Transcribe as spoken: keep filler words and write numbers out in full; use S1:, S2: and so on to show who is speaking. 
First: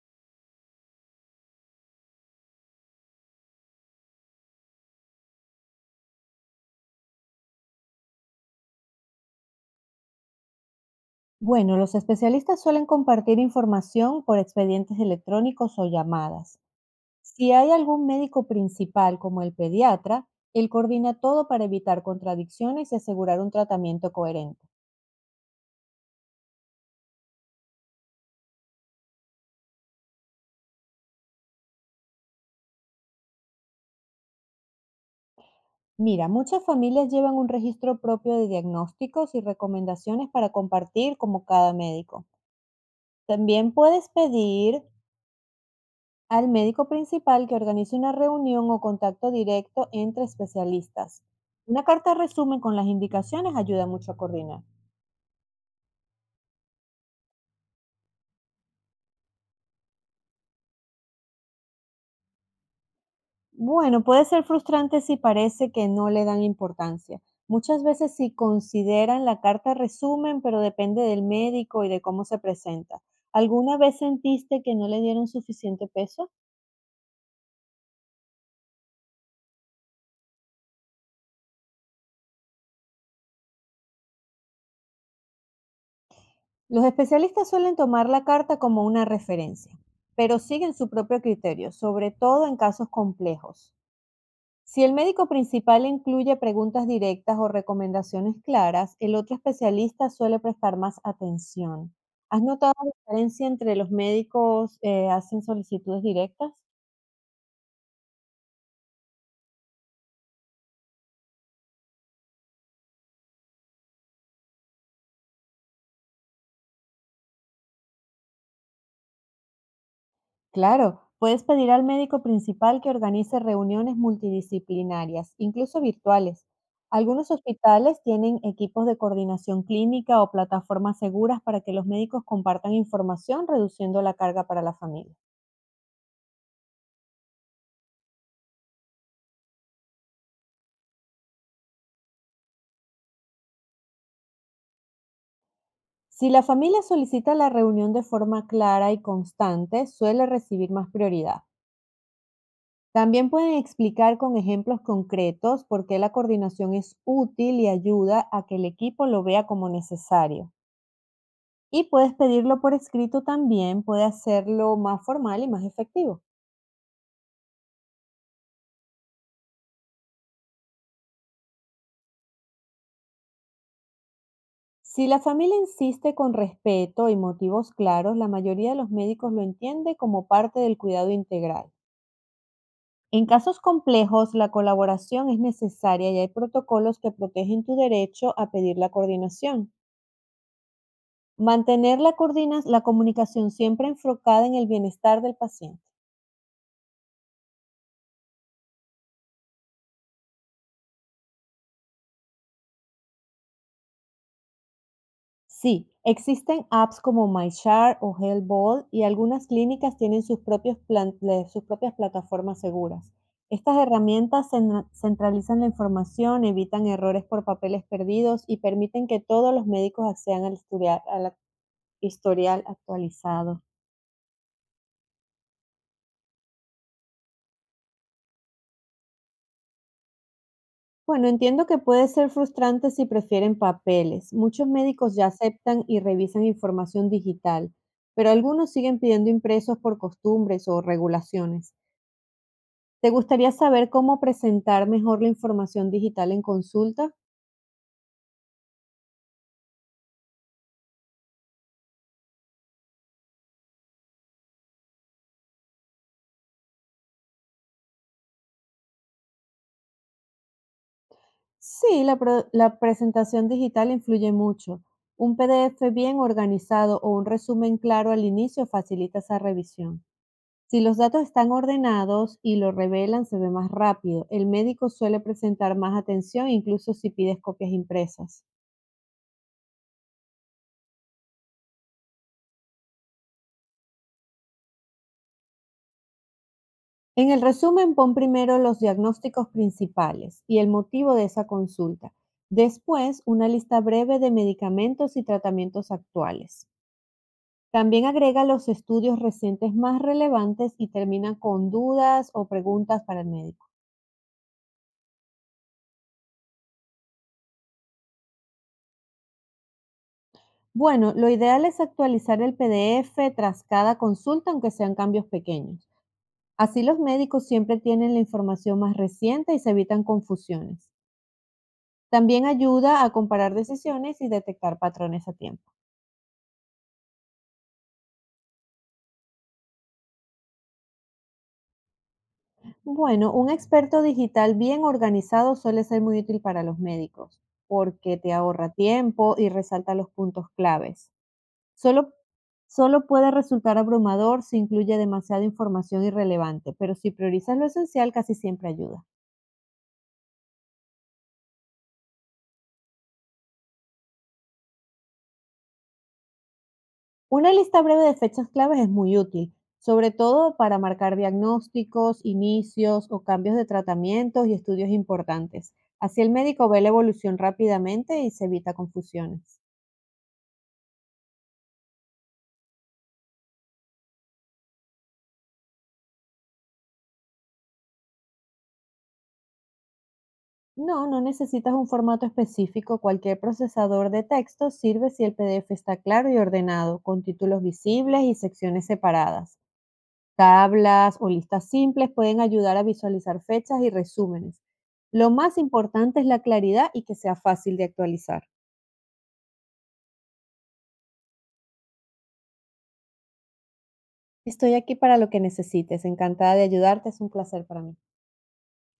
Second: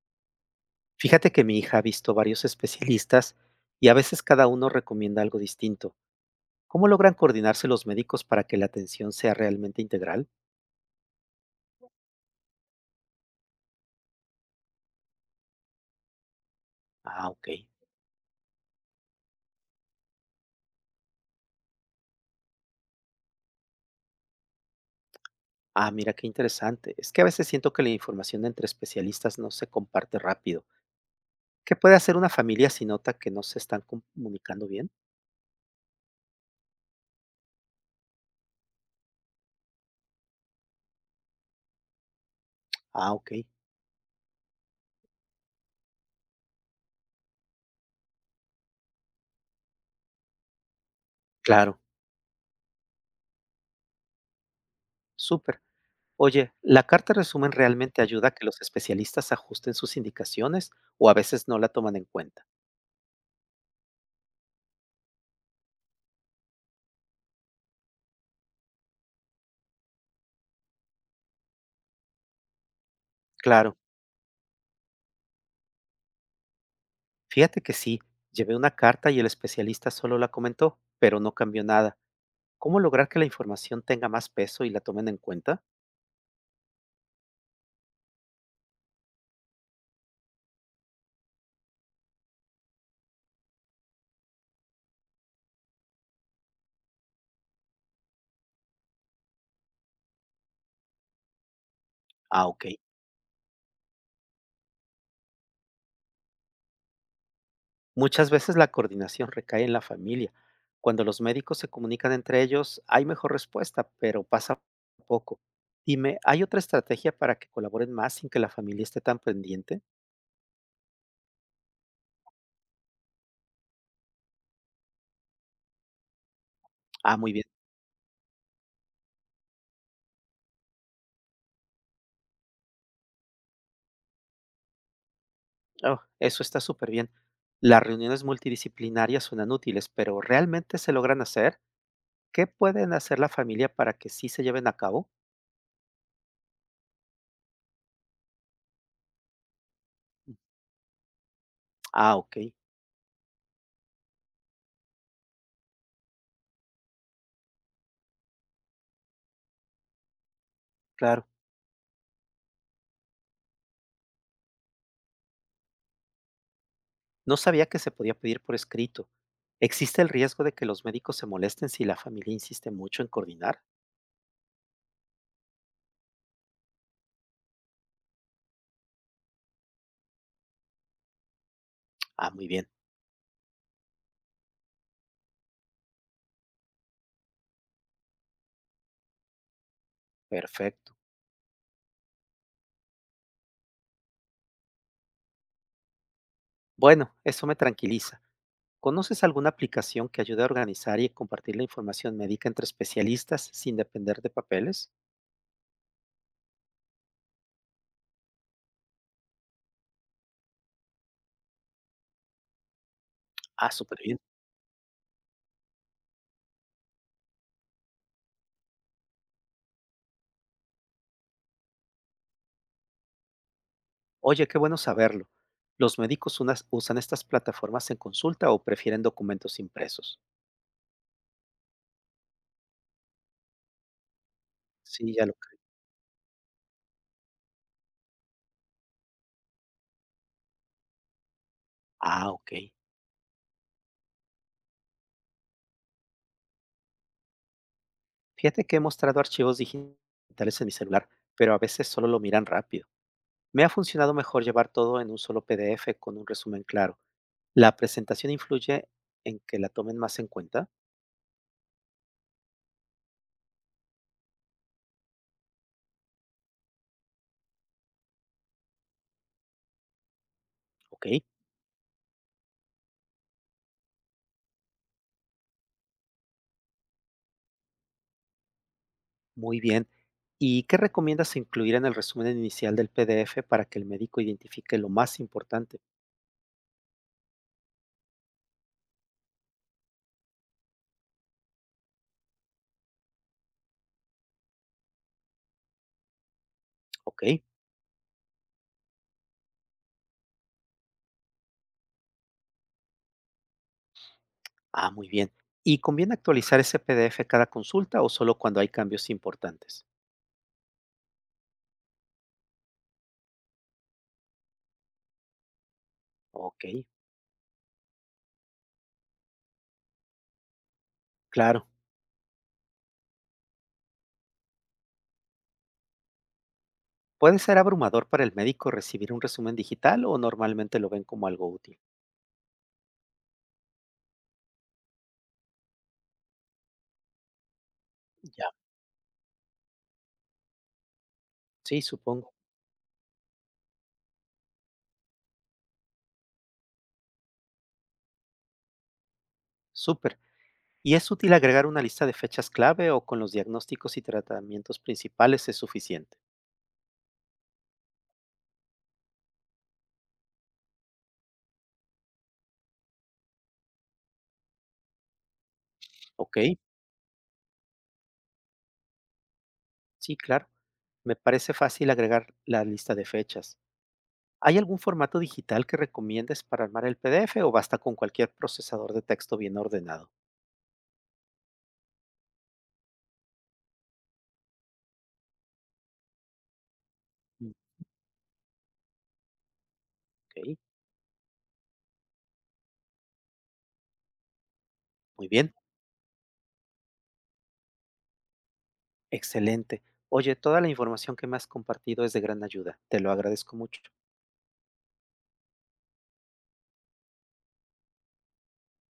S1: Fíjate que mi hija ha visto varios especialistas y a veces cada uno recomienda algo distinto. ¿Cómo logran coordinarse los médicos para que la atención sea realmente integral?
S2: Bueno, los especialistas suelen compartir información por expedientes electrónicos o llamadas.
S1: Ah, ok.
S2: Si hay algún médico principal como el pediatra, él coordina todo para evitar contradicciones y asegurar un tratamiento coherente.
S1: Ah, mira qué interesante. Es que a veces siento que la información entre especialistas no se comparte rápido. ¿Qué puede hacer una familia si nota que no se están comunicando bien?
S2: Mira, muchas familias llevan un registro propio de diagnósticos y recomendaciones para compartir como cada médico.
S1: Ah, ok.
S2: También puedes pedir al médico principal que organice una reunión o contacto directo entre especialistas.
S1: Claro.
S2: Una carta resumen con las indicaciones ayuda mucho a coordinar.
S1: Súper. Oye, ¿la carta resumen realmente ayuda a que los especialistas ajusten sus indicaciones o a veces no la toman en cuenta?
S2: Bueno, puede ser frustrante si parece que no le dan importancia. Muchas veces sí consideran la carta resumen, pero depende del médico y de cómo se presenta.
S1: Claro.
S2: ¿Alguna vez sentiste que no le dieron suficiente peso?
S1: Fíjate que sí, llevé una carta y el especialista solo la comentó, pero no cambió nada. ¿Cómo lograr que la información tenga más peso y la tomen en cuenta?
S2: Los especialistas suelen tomar la carta como una referencia, pero siguen su propio criterio, sobre todo en casos complejos. Si el médico principal incluye preguntas directas o recomendaciones claras, el otro especialista suele prestar más atención. ¿Has
S1: Ah, ok.
S2: notado la diferencia entre los médicos eh, hacen solicitudes directas?
S1: Muchas veces la coordinación recae en la familia. Cuando los médicos se comunican entre ellos, hay mejor respuesta, pero pasa poco. Dime, ¿hay otra estrategia para que colaboren más sin que la familia esté tan pendiente?
S2: Claro, puedes pedir al médico principal que organice reuniones multidisciplinarias, incluso virtuales.
S1: Ah,
S2: Algunos
S1: muy bien.
S2: hospitales tienen equipos de coordinación clínica o plataformas seguras para que los médicos compartan información, reduciendo la carga para la familia.
S1: Oh, eso está súper bien. Las reuniones multidisciplinarias suenan útiles, pero ¿realmente se logran hacer? ¿Qué pueden hacer la familia para que sí se lleven a cabo?
S2: Si la familia solicita la reunión de forma clara y constante, suele recibir más prioridad.
S1: Ah, ok,
S2: También pueden explicar con ejemplos concretos por qué la coordinación es útil y ayuda a que el equipo lo vea como necesario.
S1: claro.
S2: Y puedes pedirlo por escrito también, puede hacerlo más formal y más efectivo.
S1: No sabía que se podía pedir por escrito. ¿Existe el riesgo de que los médicos se molesten si la familia insiste mucho en coordinar?
S2: Si la familia insiste con respeto y motivos claros, la mayoría de los médicos lo entiende como parte del cuidado integral.
S1: Ah, muy bien,
S2: En casos complejos, la colaboración es necesaria y hay protocolos que protegen tu derecho a pedir la coordinación.
S1: perfecto.
S2: Mantener la, coordina- la comunicación siempre enfocada en el bienestar del paciente.
S1: Bueno, eso me tranquiliza. ¿Conoces alguna aplicación que ayude a organizar y compartir la información médica entre especialistas sin depender de papeles?
S2: Sí, existen apps como MyChart o HealthBall y algunas clínicas tienen sus, propios plan- le- sus propias plataformas seguras.
S1: Ah,
S2: Estas
S1: súper bien.
S2: herramientas cen- centralizan la información, evitan errores por papeles perdidos y permiten que todos los médicos accedan al historial al historial actualizado.
S1: Oye, qué bueno saberlo. ¿Los médicos unas- usan estas plataformas en consulta o prefieren documentos impresos?
S2: Bueno, entiendo que puede ser frustrante si prefieren papeles. Muchos médicos
S1: Sí, ya
S2: ya
S1: lo. Creo.
S2: aceptan y revisan información digital, pero algunos siguen pidiendo impresos por costumbres o regulaciones.
S1: Ah, ok.
S2: ¿Te gustaría saber cómo presentar mejor la información digital en consulta?
S1: Fíjate que he mostrado archivos digitales en mi celular, pero a veces solo lo miran rápido. Me ha funcionado mejor llevar todo en un solo PDF con un resumen claro. La presentación influye en que la tomen más en cuenta.
S2: Sí, la, pro- la presentación digital influye mucho. Un P D F bien organizado o un resumen claro al inicio facilita esa revisión. Si los
S1: Ok,
S2: datos están ordenados y lo revelan, se ve más rápido. El médico suele presentar más atención, incluso si pides copias impresas.
S1: muy bien. ¿Y qué recomiendas incluir en el resumen inicial del PDF para que el médico identifique lo más importante?
S2: En el resumen, pon primero los diagnósticos principales y el motivo de esa consulta. Después, una lista breve de medicamentos y tratamientos actuales.
S1: Ok,
S2: También agrega los estudios recientes más relevantes y termina con dudas o preguntas para el médico.
S1: ah, muy bien. ¿Y conviene actualizar ese PDF cada consulta o solo cuando hay cambios importantes?
S2: Bueno, lo ideal es actualizar el P D F tras cada consulta, aunque sean cambios pequeños.
S1: Ok,
S2: Así los médicos siempre tienen la información más reciente y se evitan confusiones.
S1: claro.
S2: También ayuda a comparar decisiones y detectar patrones a tiempo.
S1: ¿Puede ser abrumador para el médico recibir un resumen digital o normalmente lo ven como algo útil?
S2: Bueno, un experto digital bien organizado suele ser muy útil para los médicos porque te
S1: Ya,
S2: ahorra tiempo y resalta los puntos claves.
S1: sí,
S2: Solo,
S1: supongo.
S2: solo puede resultar abrumador si incluye demasiada información irrelevante, pero si priorizas lo esencial casi siempre ayuda.
S1: Súper. ¿Y es útil agregar una lista de fechas clave o con los diagnósticos y tratamientos principales es suficiente?
S2: Una lista breve de fechas claves es muy útil, sobre todo para marcar diagnósticos, inicios o cambios de tratamientos y estudios importantes. Así el
S1: Ok,
S2: médico ve la evolución rápidamente y se evita confusiones.
S1: sí, claro. Me parece fácil agregar la lista de fechas. ¿Hay algún formato digital que recomiendes para armar el PDF o basta con cualquier procesador de texto bien ordenado?
S2: No, no necesitas un formato específico. Cualquier procesador de texto sirve si el P D F está claro y ordenado, con
S1: Mm,
S2: títulos visibles y secciones separadas.
S1: ok,
S2: Tablas o listas simples pueden ayudar a visualizar fechas y resúmenes.
S1: muy
S2: Lo
S1: bien,
S2: más importante es la claridad y que sea fácil de actualizar.
S1: excelente. Oye, toda la información que me has compartido es de gran ayuda. Te lo agradezco mucho.
S2: Estoy aquí para lo que necesites, encantada de ayudarte, es un placer para mí.